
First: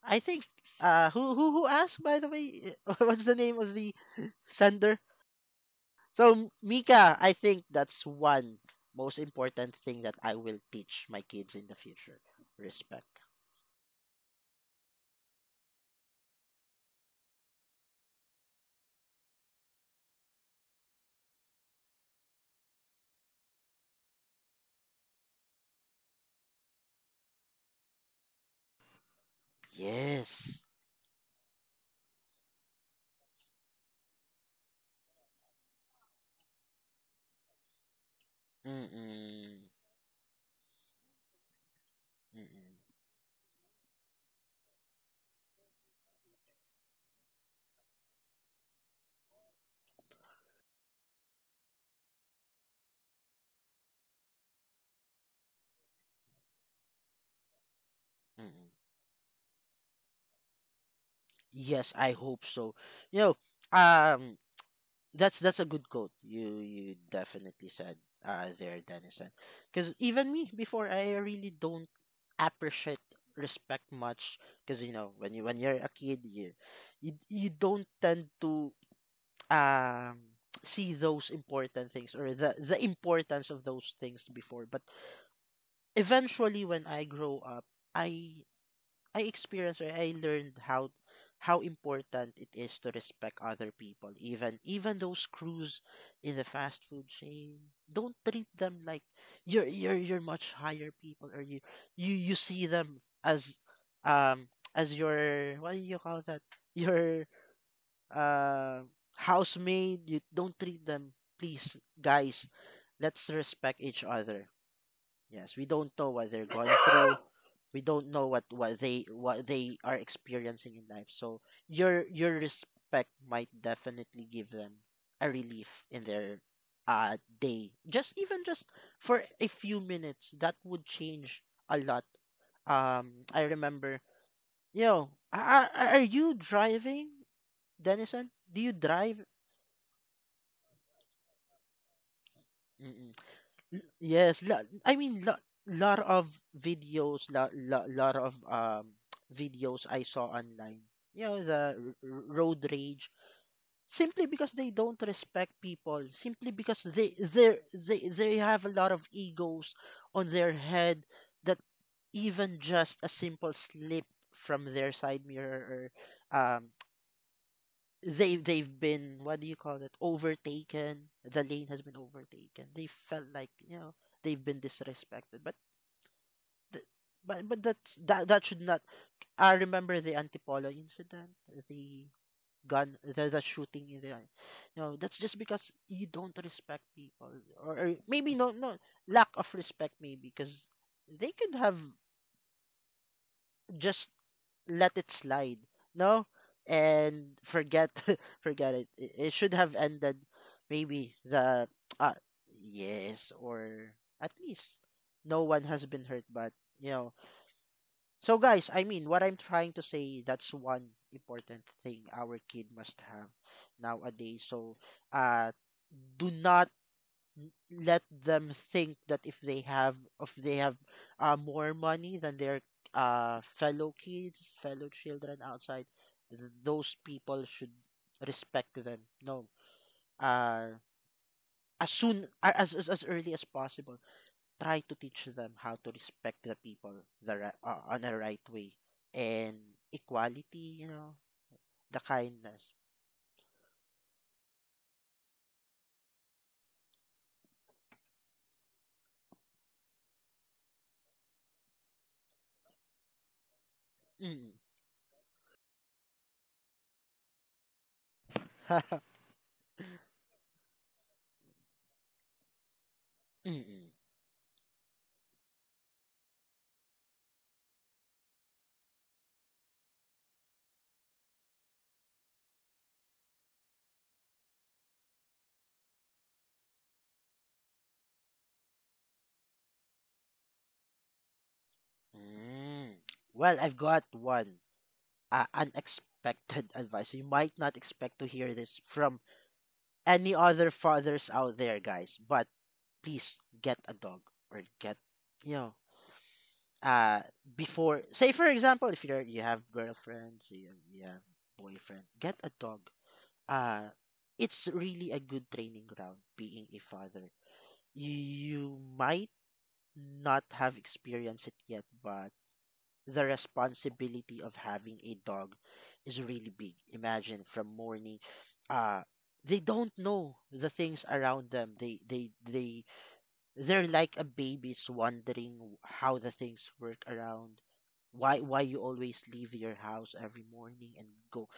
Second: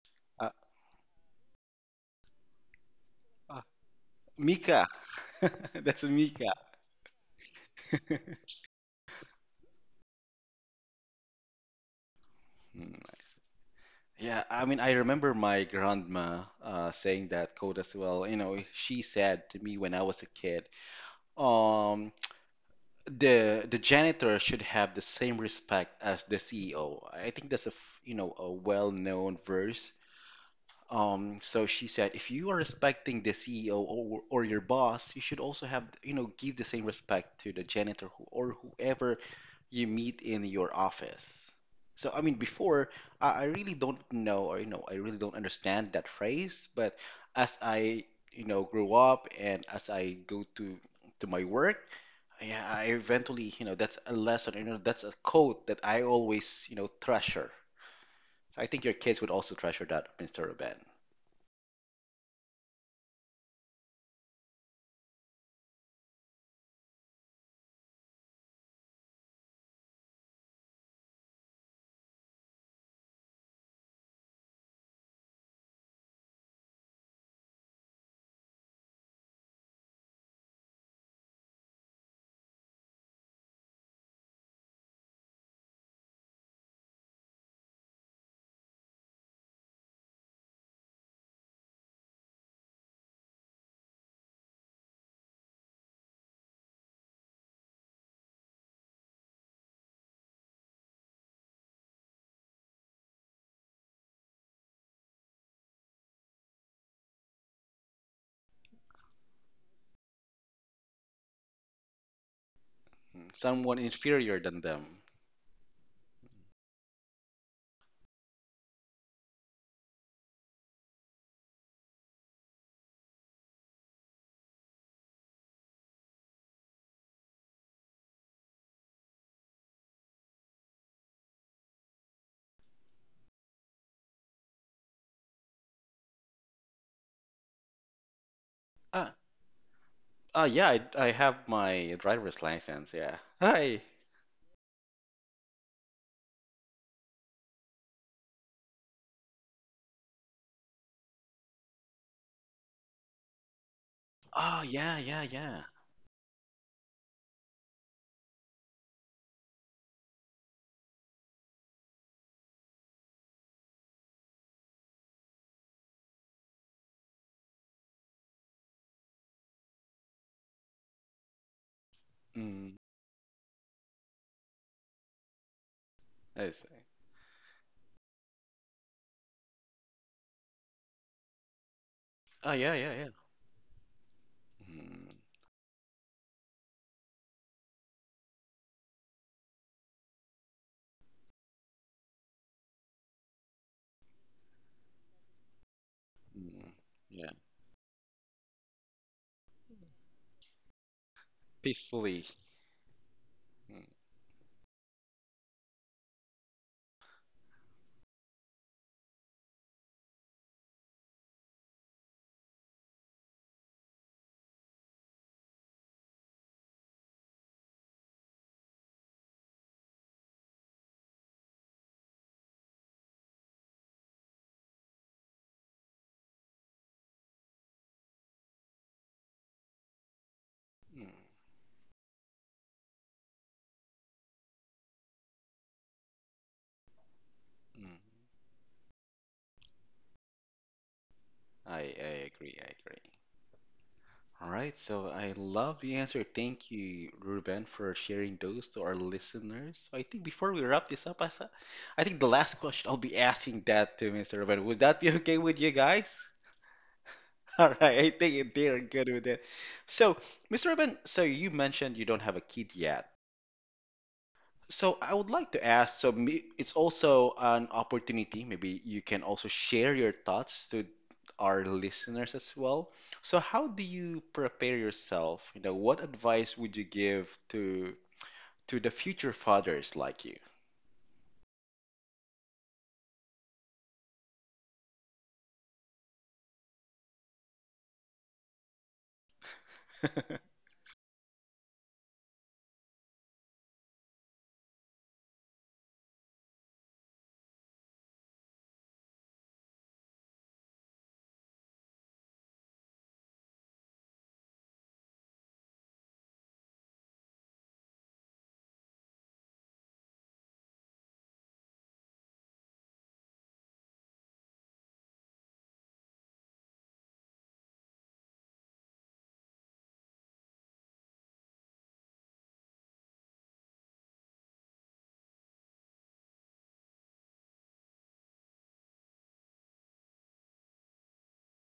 [SPEAKER 2] I think,
[SPEAKER 1] Uh,
[SPEAKER 2] uh who who who asked, by the way, what's the name
[SPEAKER 1] uh,
[SPEAKER 2] of the
[SPEAKER 1] Mika,
[SPEAKER 2] sender?
[SPEAKER 1] that's a
[SPEAKER 2] So
[SPEAKER 1] Mika.
[SPEAKER 2] M- Mika, I think that's one most important thing that I will teach my kids in the future. Respect.
[SPEAKER 1] Yeah, I mean, I remember my grandma uh, saying that quote as well. You know, she said to me when I was a kid, um, the the janitor should have the... same respect as the C E O. I think that's a f- you know a well-known verse.
[SPEAKER 2] Yes.
[SPEAKER 1] Um, so she said, if you are respecting the C E O or, or your boss, you should also have you know give the same respect to the janitor who, or whoever
[SPEAKER 2] Mm-mm.
[SPEAKER 1] you meet in your office. So, I mean,
[SPEAKER 2] Mm-mm.
[SPEAKER 1] before, I, I really don't know, or, you know, I really don't understand that phrase, but as I, you know, grow up and as I go to to my work, yeah, I eventually, you know, that's a lesson, you know, that's a quote that I always, you know, treasure.
[SPEAKER 2] Mm-mm.
[SPEAKER 1] I think your kids would also treasure that, mister Ben.
[SPEAKER 2] Yes, I hope so. You know, um That's that's a good quote. You you definitely said uh, there, Denison. Because even me before, I really don't appreciate respect much. Because you know when you when you're a kid, you you, you don't tend to um see those important things or the the importance of those things before. But eventually, when I grow up, I I experienced, or I learned how how important it is to respect other people, even even those crews in the fast food chain. Don't treat them like you're you're you're much higher people, or you you you see them as, um as your, what do you call that, your uh housemaid. You don't treat them. Please, guys,
[SPEAKER 1] Mm,
[SPEAKER 2] let's
[SPEAKER 1] Someone
[SPEAKER 2] respect each
[SPEAKER 1] inferior
[SPEAKER 2] other.
[SPEAKER 1] than them.
[SPEAKER 2] Yes, we don't know what they're going through. We don't know what, what they what they are experiencing in life. So your your respect might definitely give them a relief in their uh day. Just even just for a few minutes, that would change a lot. Um, I remember, yo, are, are you driving, Denison? Do you
[SPEAKER 1] Ah,
[SPEAKER 2] drive?
[SPEAKER 1] ah, yeah, I, I have my driver's license. Yeah.
[SPEAKER 2] Mm-mm.
[SPEAKER 1] Hi.
[SPEAKER 2] L- Yes, lo- I mean, lo- lot of videos, lot, lot, lot of um videos I saw online. You know, the r- r- road rage, simply
[SPEAKER 1] Oh,
[SPEAKER 2] because they
[SPEAKER 1] yeah,
[SPEAKER 2] don't
[SPEAKER 1] yeah,
[SPEAKER 2] respect
[SPEAKER 1] yeah.
[SPEAKER 2] people, simply because they they they they have a lot of egos on their head, that even just a simple slip from their side mirror, or um they they've been, what do you call it, overtaken, the lane has been overtaken,
[SPEAKER 1] Mm,
[SPEAKER 2] they felt like, you know, they've been disrespected, but
[SPEAKER 1] I see.
[SPEAKER 2] th- but but that's that that should not. I remember the Antipolo incident, the
[SPEAKER 1] Oh, yeah, yeah,
[SPEAKER 2] gun
[SPEAKER 1] yeah.
[SPEAKER 2] the, the shooting in the, you know,
[SPEAKER 1] Mm,
[SPEAKER 2] that's just because you don't respect people. Or, or maybe, no, no, lack of respect, maybe because they could have just let it slide, no,
[SPEAKER 1] mm, yeah.
[SPEAKER 2] and forget. Forget it. it it should have ended maybe, the, uh
[SPEAKER 1] Peacefully.
[SPEAKER 2] yes,
[SPEAKER 1] Mm,
[SPEAKER 2] or at least no one has been hurt. But, you know, so guys, I mean, what I'm trying to say, that's one important thing our kid must have nowadays. So uh do not, n- let them think that if they have if they have uh, more money than their uh, fellow kids, fellow children outside, th- those people should respect them. No, uh,
[SPEAKER 1] mm.
[SPEAKER 2] as soon a- as as, as early as possible, try to teach them how to respect the people, the ri- uh, on the right way, and equality. You know,
[SPEAKER 1] I,
[SPEAKER 2] the
[SPEAKER 1] I agree. I
[SPEAKER 2] kindness.
[SPEAKER 1] agree. All right, so I love the answer. Thank you, Ruben, for sharing those to our listeners. So I think before we wrap this up, Asa, I think the last question I'll be asking that to mister
[SPEAKER 2] Mm.
[SPEAKER 1] Ruben. Would that be okay with you guys? All right, I think they're good with it. So, mister Ruben, so you mentioned you don't have a kid yet.
[SPEAKER 2] Mm-mm.
[SPEAKER 1] So I would like to ask, so may- it's also an opportunity, maybe you can also share your thoughts to our listeners as well. So how do you prepare yourself? You know, what advice would you give to to the future fathers like you?
[SPEAKER 2] Mm. Well, I've got one. Uh, unexpected advice. You might not expect to hear this from any other fathers out there, guys. But please get a dog or get, you know, uh, before, say for example, if you're you have girlfriends, you have, you have boyfriend, get a dog. Uh, it's really a good training ground being a father. You might not have experienced it yet, but the responsibility of having a dog is really big. Imagine from morning, uh, they don't know the things around them. They they they they're like a babies wondering how the things work around. Why why you always leave your house every morning and go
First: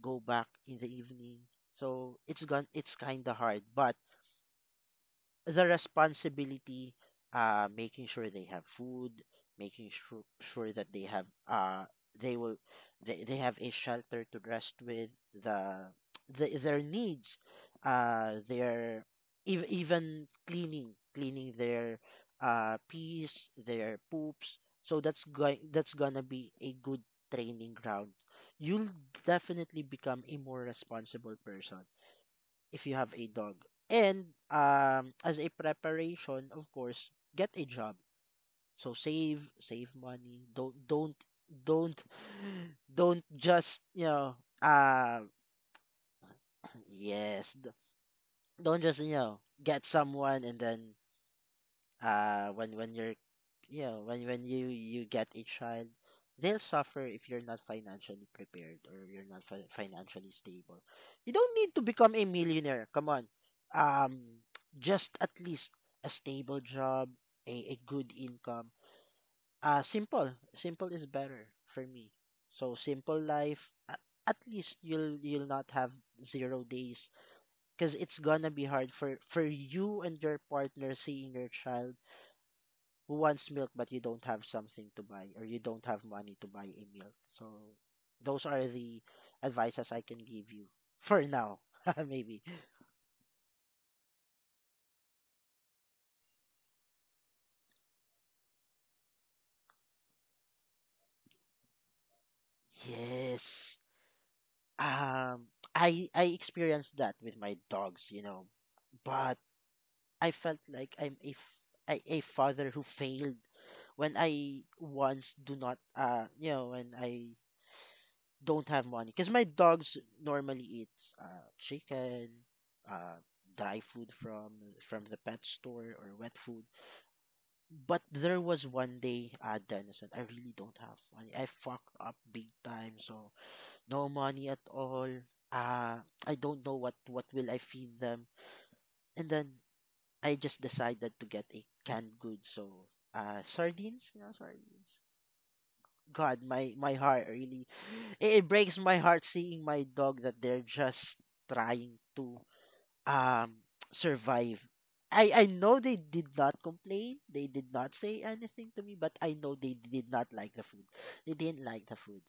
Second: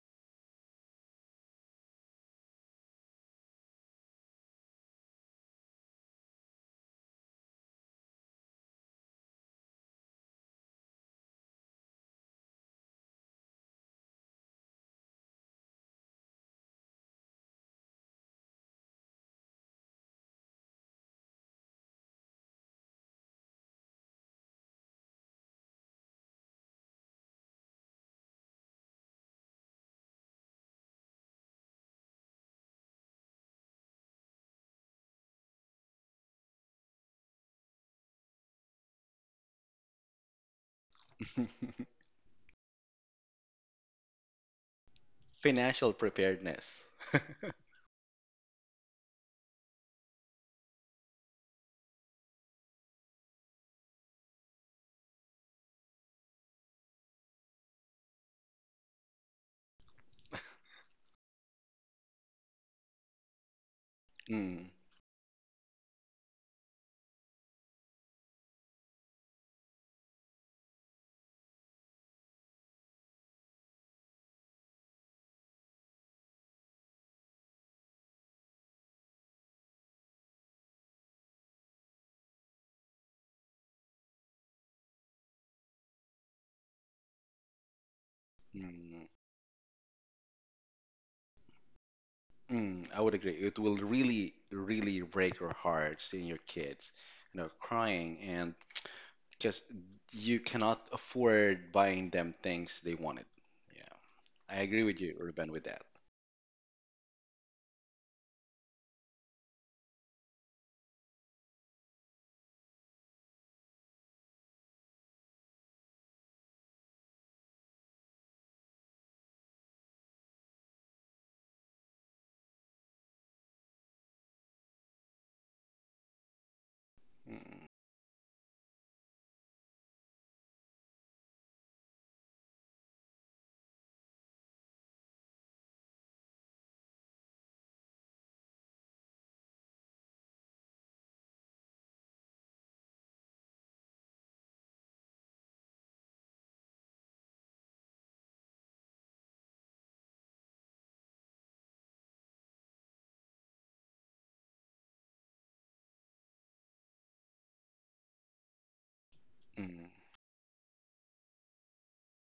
[SPEAKER 2] go back in the evening. So it's gone. It's kind of hard, but the responsibility, uh, making sure they have food, making sure sure that they have uh they will they, they have a shelter to rest with the, the their needs, uh their ev- even cleaning cleaning their uh pee's their poops. So that's going that's gonna be a good training ground. You'll definitely become a more responsible person if you have a dog. And um, as a preparation, of course, get a job. So save, save money. Don't, don't, don't, don't just you know. Uh,
[SPEAKER 1] Financial preparedness.
[SPEAKER 2] yes. d- Don't just, you know, get someone and then uh when when you're, you know, when when you you get a child, they'll suffer if you're not financially prepared or you're not fi- financially stable. You don't need to become a millionaire, come on. um
[SPEAKER 1] Mm,
[SPEAKER 2] just at least a stable job, a, a good income, uh simple simple is better for me. So simple life, a- at least you'll you'll not have zero days, because it's gonna be hard for for you and your partner seeing your child who wants milk but you don't have something to buy or you don't have money to buy a milk. So those are the
[SPEAKER 1] mm,
[SPEAKER 2] advices I can give you for now. Maybe.
[SPEAKER 1] mm, I would agree. It will really, really break your hearts seeing your kids, you know, crying and Because you cannot afford buying them things they wanted.
[SPEAKER 2] Yes.
[SPEAKER 1] Yeah, I agree with you,
[SPEAKER 2] Um
[SPEAKER 1] Ruben, with that.
[SPEAKER 2] I I experienced that with my dogs, you know. But I felt like I'm a f- a a father who failed when I once do not, uh you know, when I don't have money, because my dogs normally eat uh, chicken, uh, dry food from from the pet store or wet food.
[SPEAKER 1] Mm,
[SPEAKER 2] But there was one day, uh, Dennis Denison, I really don't have money. I fucked up big time, so no money at all. Uh, I don't know what what will I feed them, and then I just decided to get a canned good, so uh, sardines, you know, sardines. God, my my heart really, it, it breaks my heart seeing my dog that they're just trying to um survive. I I know they did not complain. They did not say anything to me, but I know they
[SPEAKER 1] mm,
[SPEAKER 2] did not like the food. They didn't like the food.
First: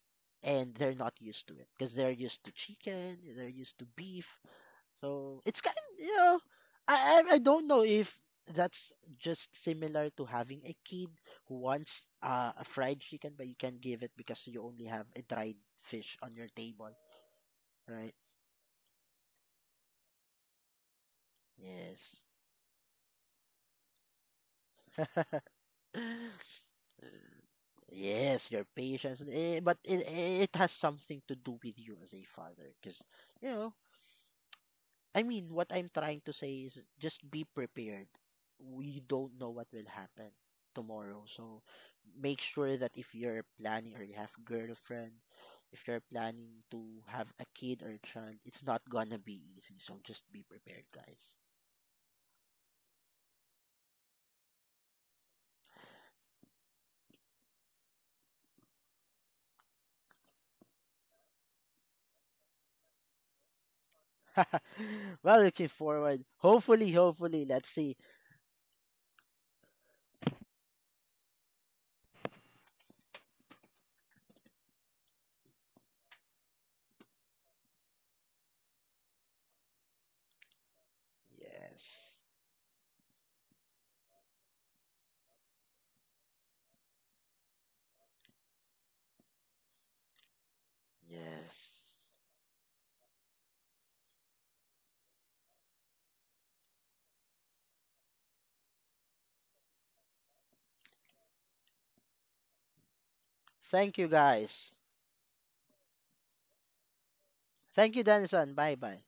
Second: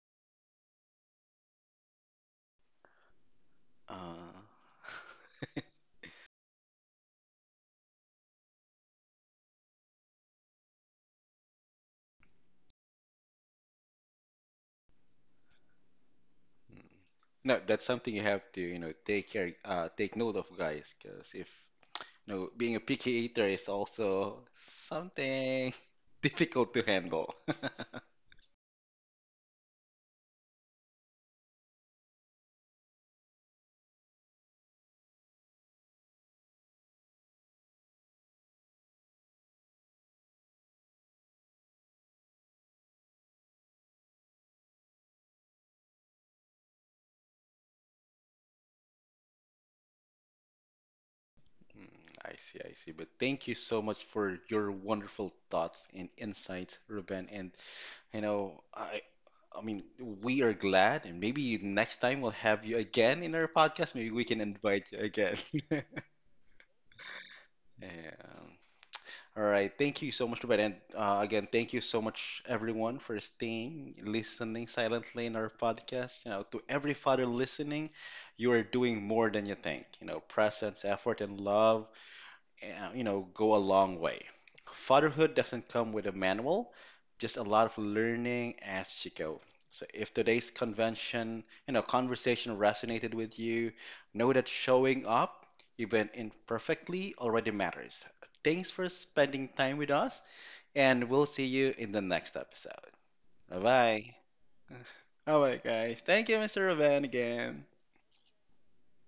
[SPEAKER 2] And they're not used to it because they're used to chicken, they're used to
[SPEAKER 1] uh,
[SPEAKER 2] beef,
[SPEAKER 1] mm.
[SPEAKER 2] so it's kind of, you know, I I I don't know if that's just similar to having a kid who wants, uh, a fried chicken, but you can't give it because you only have a dried fish on your table,
[SPEAKER 1] No, that's something
[SPEAKER 2] right?
[SPEAKER 1] you have to, you know, take care, uh, take note of, guys. Because if,
[SPEAKER 2] Yes.
[SPEAKER 1] you know, being a picky eater is also something difficult to handle.
[SPEAKER 2] Yes, your patience, eh, but it it has something to do with you as a father, because you know, I mean, what I'm trying to say is just be prepared. We don't know what will happen tomorrow. So make sure that if you're planning or you have girlfriend, if you're planning to have a kid or a child, it's not gonna be easy. So just be prepared, guys.
[SPEAKER 1] Mm, I see, I see. But thank you so much for your wonderful thoughts and insights, Ruben. And You know, I I mean, we are glad, and maybe next time we'll have you again in our podcast. Maybe we can invite you again.
[SPEAKER 2] Well, looking forward. Hopefully, hopefully, let's see.
[SPEAKER 1] Yeah. All right. Thank you so much, Ruben. And uh, again, thank you so much, everyone, for staying, listening silently in our podcast. You know, to every father listening, you are doing more than you think. You know, presence, effort, and love
[SPEAKER 2] Yes.
[SPEAKER 1] uh, you know, go a long way. Fatherhood doesn't come with a manual, just a lot of learning as you go. So if today's convention, you know,
[SPEAKER 2] Yes.
[SPEAKER 1] conversation resonated with you, know that showing up, even imperfectly, already matters. Thanks for spending time with us, and we'll see you in the next episode. Bye
[SPEAKER 2] Thank you
[SPEAKER 1] bye.
[SPEAKER 2] guys.
[SPEAKER 1] All right, guys. Thank you, mister Ruben, again.
[SPEAKER 2] Thank you, Denison. Bye bye.